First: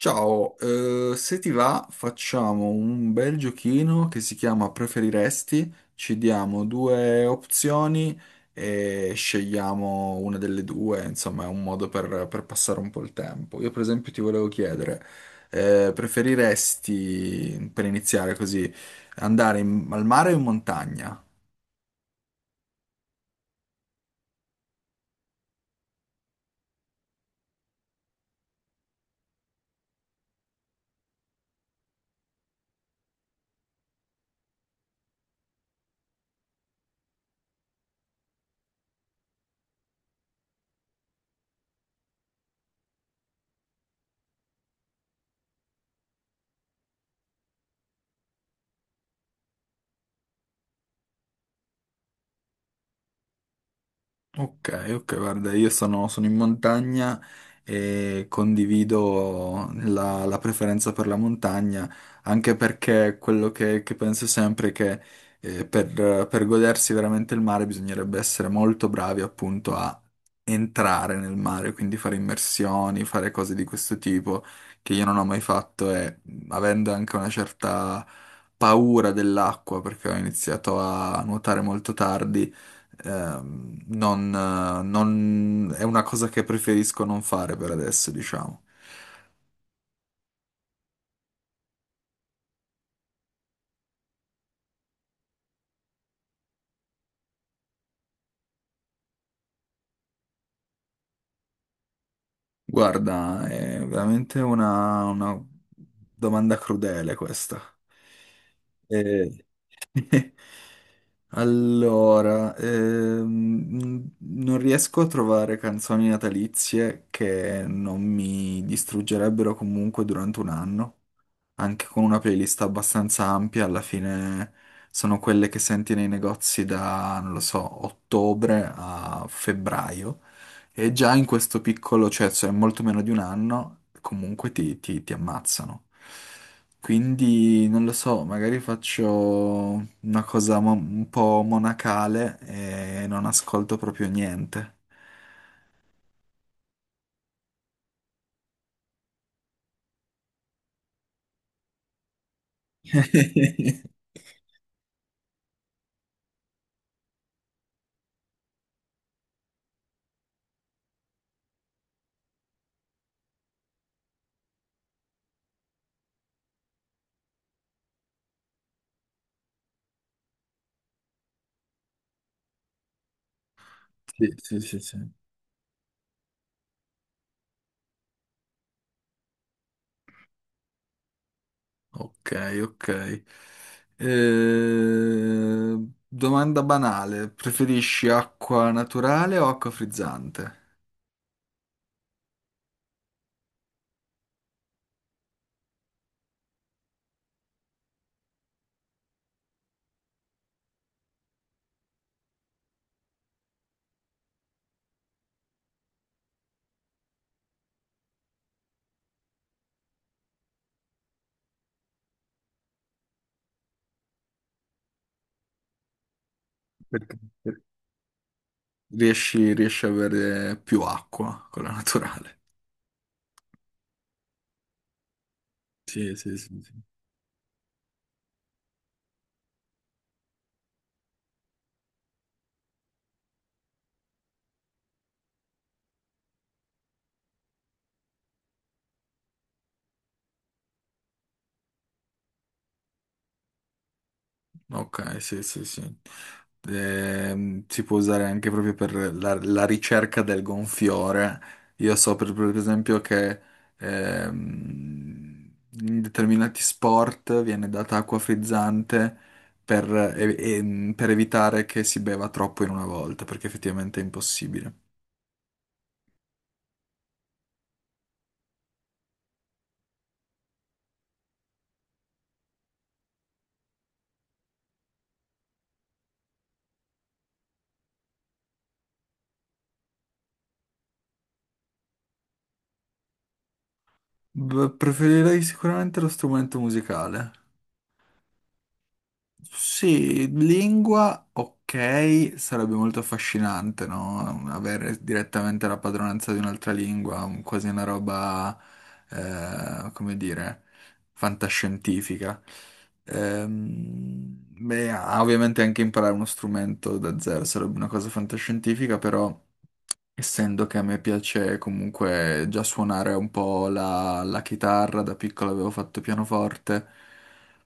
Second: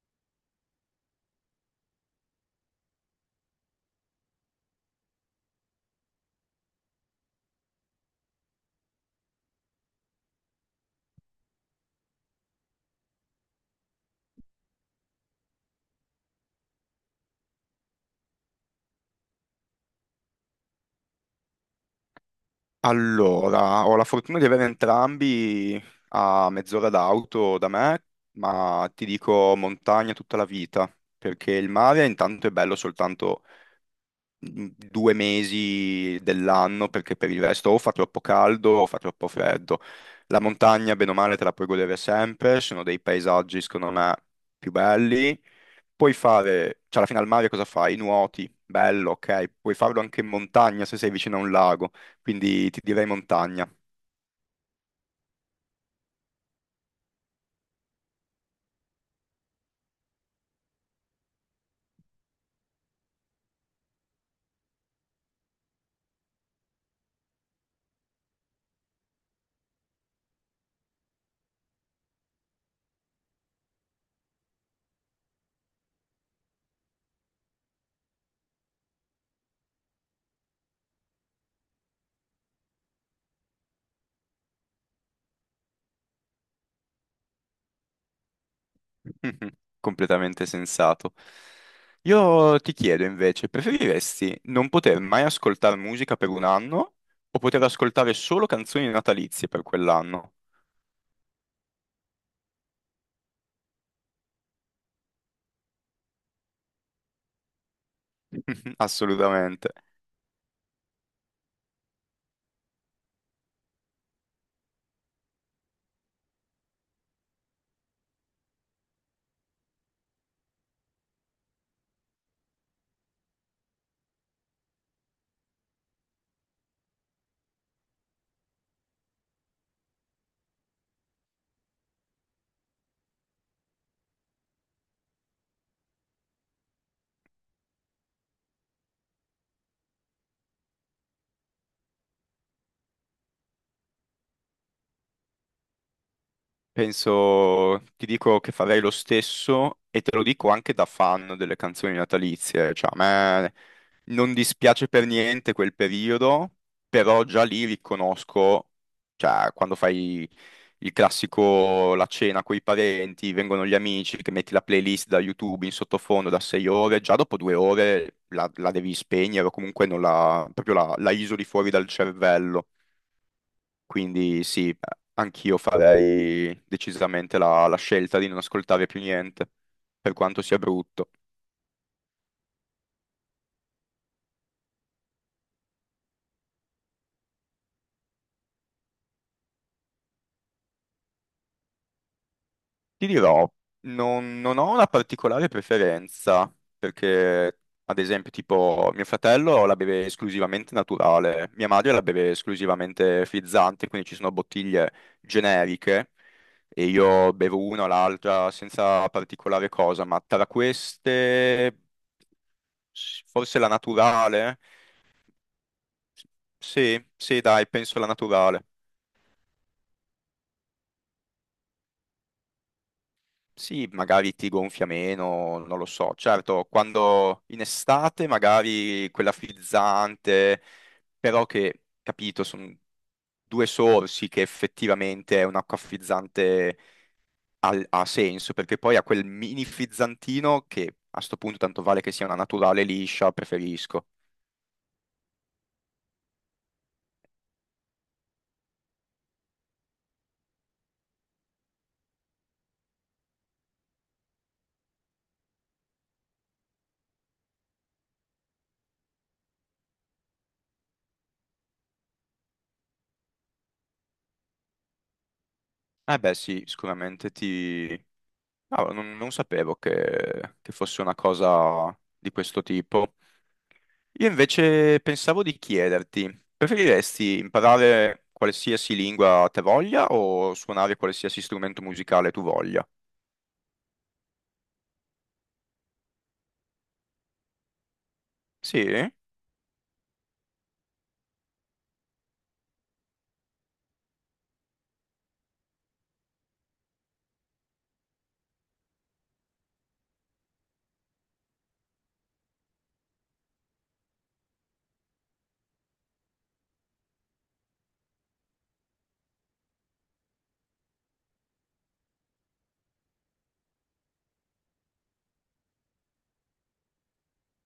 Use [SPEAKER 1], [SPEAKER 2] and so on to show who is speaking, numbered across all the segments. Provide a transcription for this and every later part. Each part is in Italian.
[SPEAKER 1] Ciao. Se ti va facciamo un bel giochino che si chiama Preferiresti, ci diamo due opzioni e scegliamo una delle due, insomma è un modo per passare un po' il tempo. Io per esempio ti volevo chiedere, preferiresti, per iniziare così, al mare o in montagna?
[SPEAKER 2] Allora, ho la fortuna di avere entrambi a mezz'ora d'auto da me, ma ti dico montagna tutta la vita, perché il mare intanto è bello soltanto 2 mesi dell'anno, perché per il resto o fa troppo caldo o fa troppo freddo. La montagna, bene o male, te la puoi godere sempre, sono dei paesaggi, secondo me, più belli. Puoi fare, cioè alla fine al mare cosa fai? Nuoti, bello, ok, puoi farlo anche in montagna se sei vicino a un lago, quindi ti direi montagna.
[SPEAKER 1] Ok, ok, guarda, io sono in montagna e condivido la preferenza per la montagna, anche perché quello che penso sempre è che per godersi veramente il mare bisognerebbe essere molto bravi appunto a entrare nel mare, quindi fare immersioni, fare cose di questo tipo che io non ho mai fatto e avendo anche una certa paura dell'acqua perché ho iniziato a nuotare molto tardi. È una cosa che preferisco non fare per adesso, diciamo.
[SPEAKER 2] Mhm. Completamente sensato. Io ti chiedo invece, preferiresti non poter mai ascoltare musica per un anno o poter ascoltare solo canzoni natalizie per quell'anno?
[SPEAKER 1] Guarda, è veramente una domanda crudele questa. Eh,
[SPEAKER 2] Assolutamente.
[SPEAKER 1] Allora, non riesco a trovare canzoni natalizie che non mi distruggerebbero comunque durante un anno, anche con una playlist abbastanza ampia. Alla fine sono quelle che senti nei negozi da, non lo so, ottobre a febbraio. E già in questo piccolo, cioè molto meno di un anno, comunque ti ammazzano. Quindi non lo so, magari faccio una cosa un po' monacale e non ascolto proprio niente.
[SPEAKER 2] Penso, ti dico che farei lo stesso e te lo dico anche da fan delle canzoni natalizie, cioè a me non dispiace per niente quel periodo, però già lì riconosco, cioè quando fai il classico la cena con i parenti, vengono gli amici, che metti la playlist da YouTube in sottofondo da 6 ore, già dopo 2 ore la devi spegnere o comunque non la, proprio la isoli fuori dal cervello.
[SPEAKER 1] Sì,
[SPEAKER 2] Quindi
[SPEAKER 1] sì,
[SPEAKER 2] sì,
[SPEAKER 1] sì, sì.
[SPEAKER 2] anch'io farei decisamente la scelta di non ascoltare più niente, per quanto sia brutto.
[SPEAKER 1] Ok, ok. Eh, domanda banale, preferisci acqua naturale o acqua frizzante?
[SPEAKER 2] Ti dirò, non ho una particolare preferenza, perché ad esempio tipo mio fratello la beve esclusivamente naturale, mia madre la beve esclusivamente frizzante, quindi ci sono bottiglie generiche e io bevo una o l'altra senza particolare cosa, ma tra queste forse la naturale. Sì,
[SPEAKER 1] Perché
[SPEAKER 2] sì, dai, penso la naturale.
[SPEAKER 1] riesci a avere più acqua con la naturale.
[SPEAKER 2] Sì, magari ti gonfia meno, non lo
[SPEAKER 1] Sì,
[SPEAKER 2] so.
[SPEAKER 1] sì, sì,
[SPEAKER 2] Certo,
[SPEAKER 1] sì.
[SPEAKER 2] quando in estate magari quella frizzante, però che, capito, sono due sorsi che effettivamente è un'acqua frizzante ha senso, perché poi ha quel mini frizzantino che a sto punto tanto vale che sia una naturale liscia, preferisco.
[SPEAKER 1] Ok, sì, sì, sì. Si può usare anche proprio per la ricerca del gonfiore. Io so per esempio che ehm, in determinati sport viene data acqua frizzante per, per evitare che si beva troppo in una volta, perché effettivamente è impossibile.
[SPEAKER 2] Eh beh, sì, sicuramente ti... Ah, non sapevo che fosse una cosa di questo tipo. Io invece pensavo di chiederti, preferiresti imparare qualsiasi lingua te voglia o suonare qualsiasi strumento musicale tu voglia?
[SPEAKER 1] Beh, preferirei sicuramente lo strumento musicale.
[SPEAKER 2] Sì?
[SPEAKER 1] Sì, lingua, ok, sarebbe molto affascinante, no? Avere direttamente la padronanza di un'altra lingua, quasi una roba, come dire, fantascientifica. Beh, ovviamente anche imparare uno strumento da zero sarebbe una cosa fantascientifica, però... essendo che a me piace comunque già suonare un po' la chitarra, da piccolo avevo fatto pianoforte,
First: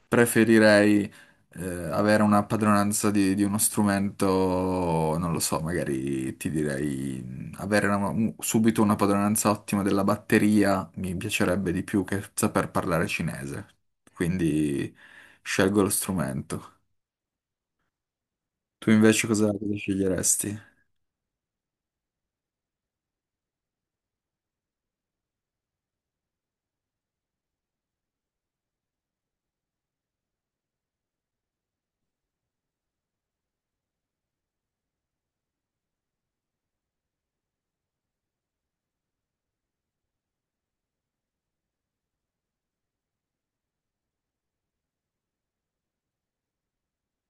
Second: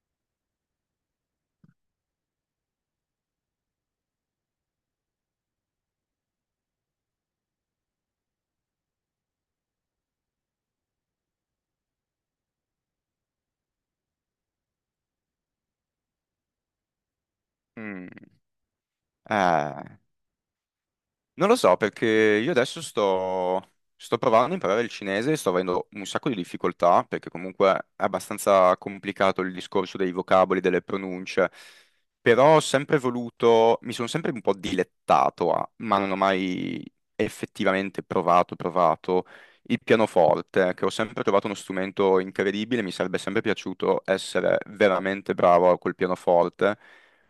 [SPEAKER 1] preferirei eh, avere una padronanza di uno strumento, non lo so, magari ti direi avere subito una padronanza ottima della batteria mi piacerebbe di più che saper parlare cinese, quindi scelgo lo strumento.
[SPEAKER 2] Mm,
[SPEAKER 1] Tu invece cosa
[SPEAKER 2] eh,
[SPEAKER 1] sceglieresti?
[SPEAKER 2] Non lo so perché io adesso sto provando a imparare il cinese e sto avendo un sacco di difficoltà perché comunque è abbastanza complicato il discorso dei vocaboli, delle pronunce, però ho sempre voluto, mi sono sempre un po' dilettato a, ma non ho mai effettivamente provato il pianoforte, che ho sempre trovato uno strumento incredibile, mi sarebbe sempre piaciuto essere veramente bravo col pianoforte,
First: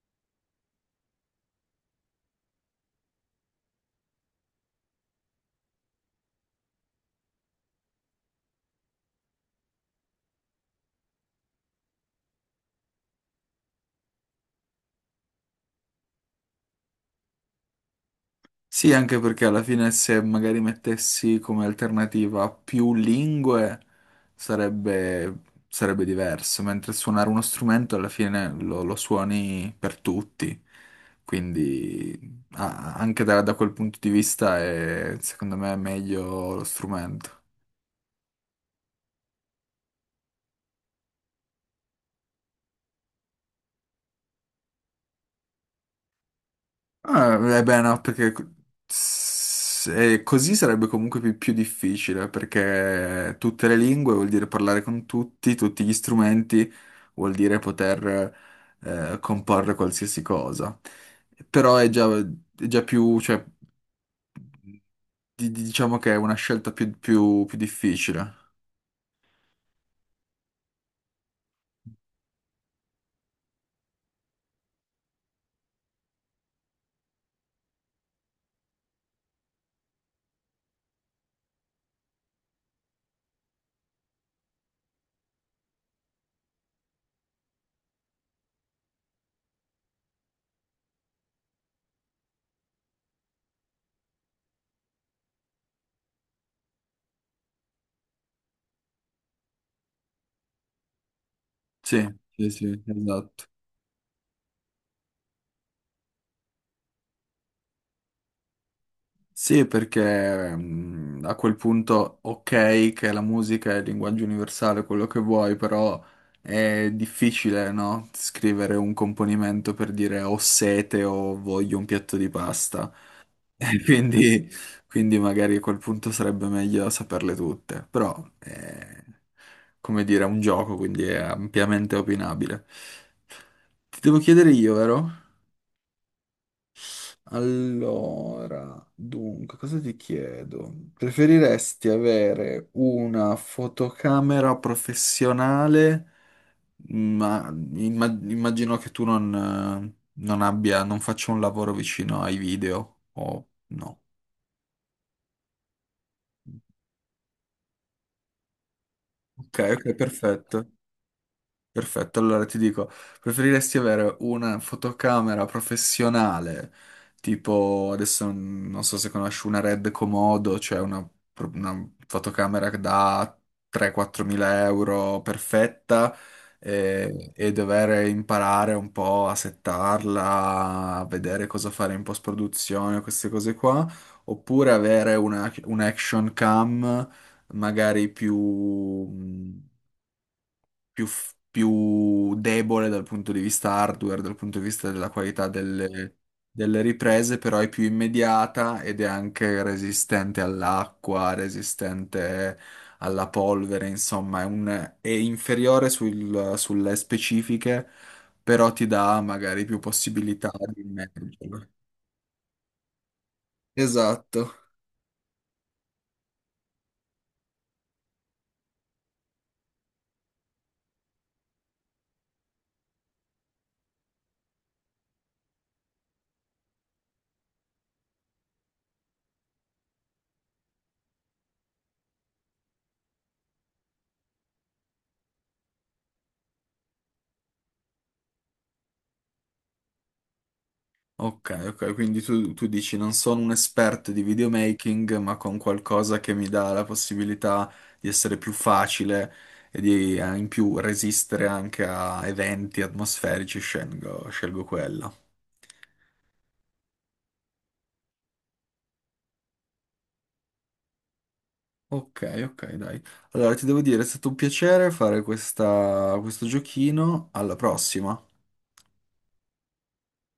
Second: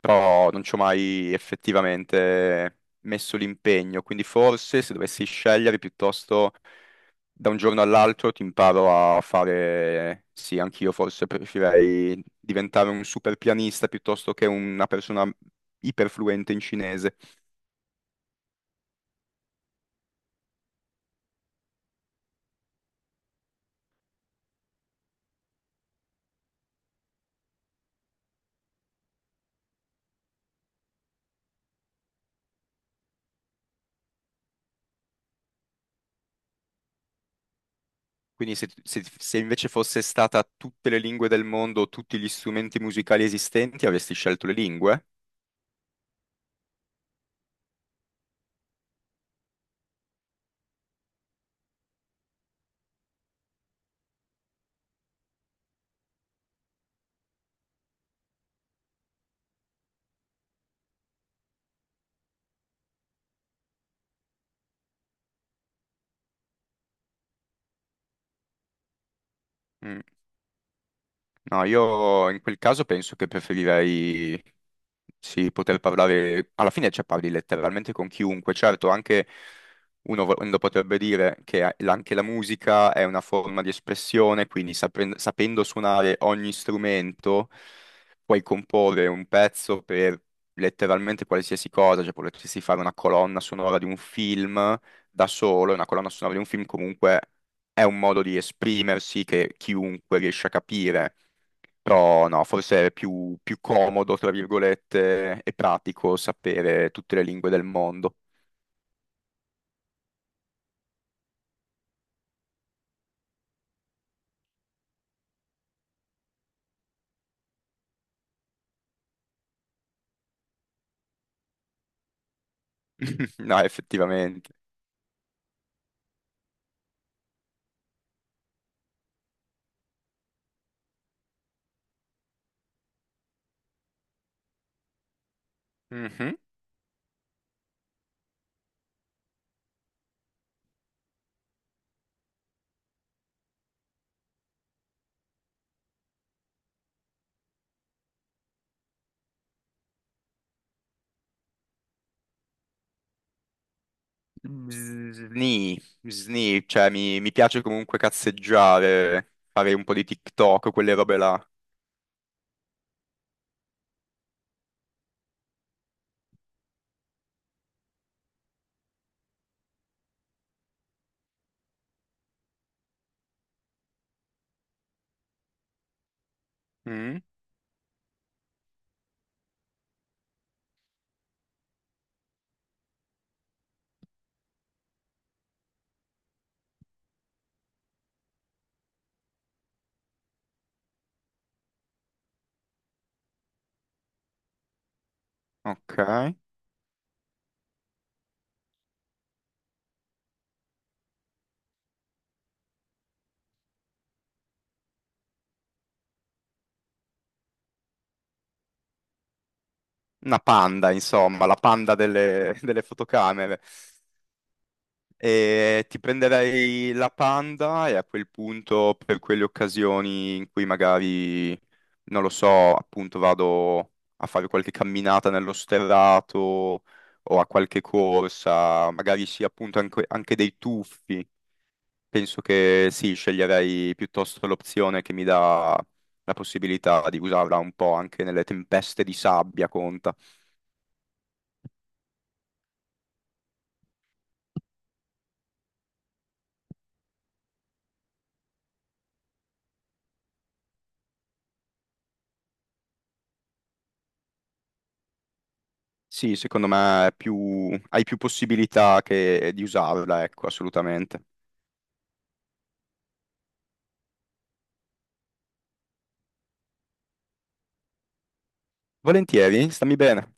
[SPEAKER 2] però non ci ho mai effettivamente messo l'impegno, quindi forse se dovessi scegliere piuttosto da un giorno all'altro ti imparo a fare, sì, anch'io forse preferirei diventare un super pianista piuttosto che una persona iperfluente in cinese.
[SPEAKER 1] Sì, anche perché alla fine se magari mettessi come alternativa più lingue sarebbe, sarebbe diverso, mentre suonare uno strumento alla fine lo suoni per tutti, quindi ah, anche da quel punto di vista è secondo me meglio lo strumento.
[SPEAKER 2] Quindi se invece fosse stata tutte le lingue del mondo, tutti gli strumenti musicali esistenti, avresti scelto le lingue?
[SPEAKER 1] Ah, eh beh, no, perché così sarebbe comunque più, più difficile, perché tutte le lingue vuol dire parlare con tutti, tutti gli strumenti, vuol dire poter comporre qualsiasi cosa. Però è già più, cioè, diciamo che è una scelta più, più difficile.
[SPEAKER 2] Mm. No, io in quel caso penso che preferirei sì, poter parlare, alla fine cioè, parli letteralmente con chiunque, certo, anche uno, uno potrebbe dire che anche la musica è una forma di espressione, quindi sapendo suonare ogni strumento puoi comporre un pezzo per letteralmente qualsiasi cosa, cioè potresti fare una colonna sonora di un film da solo, e una colonna sonora di un film comunque è un modo di esprimersi che chiunque riesce a capire.
[SPEAKER 1] Sì,
[SPEAKER 2] Però no,
[SPEAKER 1] sì, sì,
[SPEAKER 2] forse è più,
[SPEAKER 1] esatto.
[SPEAKER 2] più comodo, tra virgolette, e pratico sapere tutte le lingue del mondo.
[SPEAKER 1] Sì, perché mm, a quel punto, ok, che la musica è il linguaggio universale, quello che vuoi, però è difficile, no? Scrivere un componimento per dire ho sete o voglio un piatto di pasta.
[SPEAKER 2] No,
[SPEAKER 1] E quindi,
[SPEAKER 2] effettivamente.
[SPEAKER 1] quindi magari a quel punto sarebbe meglio saperle tutte. Però è, come dire, è un gioco, quindi è ampiamente opinabile. Ti devo chiedere io, vero?
[SPEAKER 2] Mhm.
[SPEAKER 1] Allora, dunque, cosa ti chiedo? Preferiresti avere una fotocamera professionale, ma immagino che tu non, non abbia, non faccia un lavoro vicino ai video, o no?
[SPEAKER 2] Sni, sni, cioè mi piace comunque cazzeggiare,
[SPEAKER 1] Ok,
[SPEAKER 2] fare un
[SPEAKER 1] ok,
[SPEAKER 2] po' di
[SPEAKER 1] perfetto.
[SPEAKER 2] TikTok, quelle robe là.
[SPEAKER 1] Perfetto, allora ti dico, preferiresti avere una fotocamera professionale, tipo adesso mm, non so se conosci una Red Komodo, cioè una, una fotocamera da 3-4 mila euro perfetta
[SPEAKER 2] Mm,
[SPEAKER 1] e dover imparare un po' a settarla, a vedere cosa fare in post-produzione, queste cose qua, oppure avere una, un action cam magari più... mm, più, più debole dal punto di vista hardware, dal punto di vista della qualità delle,
[SPEAKER 2] ok.
[SPEAKER 1] delle riprese, però è più immediata ed è anche resistente all'acqua, resistente alla polvere, insomma, è, è inferiore sulle specifiche, però ti dà magari più
[SPEAKER 2] Una
[SPEAKER 1] possibilità di
[SPEAKER 2] panda, insomma, la
[SPEAKER 1] immergerlo.
[SPEAKER 2] panda delle fotocamere.
[SPEAKER 1] Esatto.
[SPEAKER 2] E ti prenderei la Panda e a quel punto, per quelle occasioni in cui magari, non lo so, appunto vado a fare qualche camminata nello sterrato o a qualche corsa, magari sì, appunto anche dei tuffi. Penso che sì, sceglierei piuttosto l'opzione che mi dà la possibilità di usarla un po' anche nelle tempeste di sabbia, conta.
[SPEAKER 1] Ok, ok, quindi tu dici non sono un esperto di videomaking, ma con qualcosa che mi dà la possibilità di essere più facile e di in più resistere anche a eventi atmosferici, scelgo, scelgo quella.
[SPEAKER 2] Sì, secondo me è hai più possibilità di usarla, ecco, assolutamente.
[SPEAKER 1] Ok, ok, dai. Allora ti devo dire, è stato un piacere fare questo giochino. Alla prossima.
[SPEAKER 2] Volentieri, stammi bene.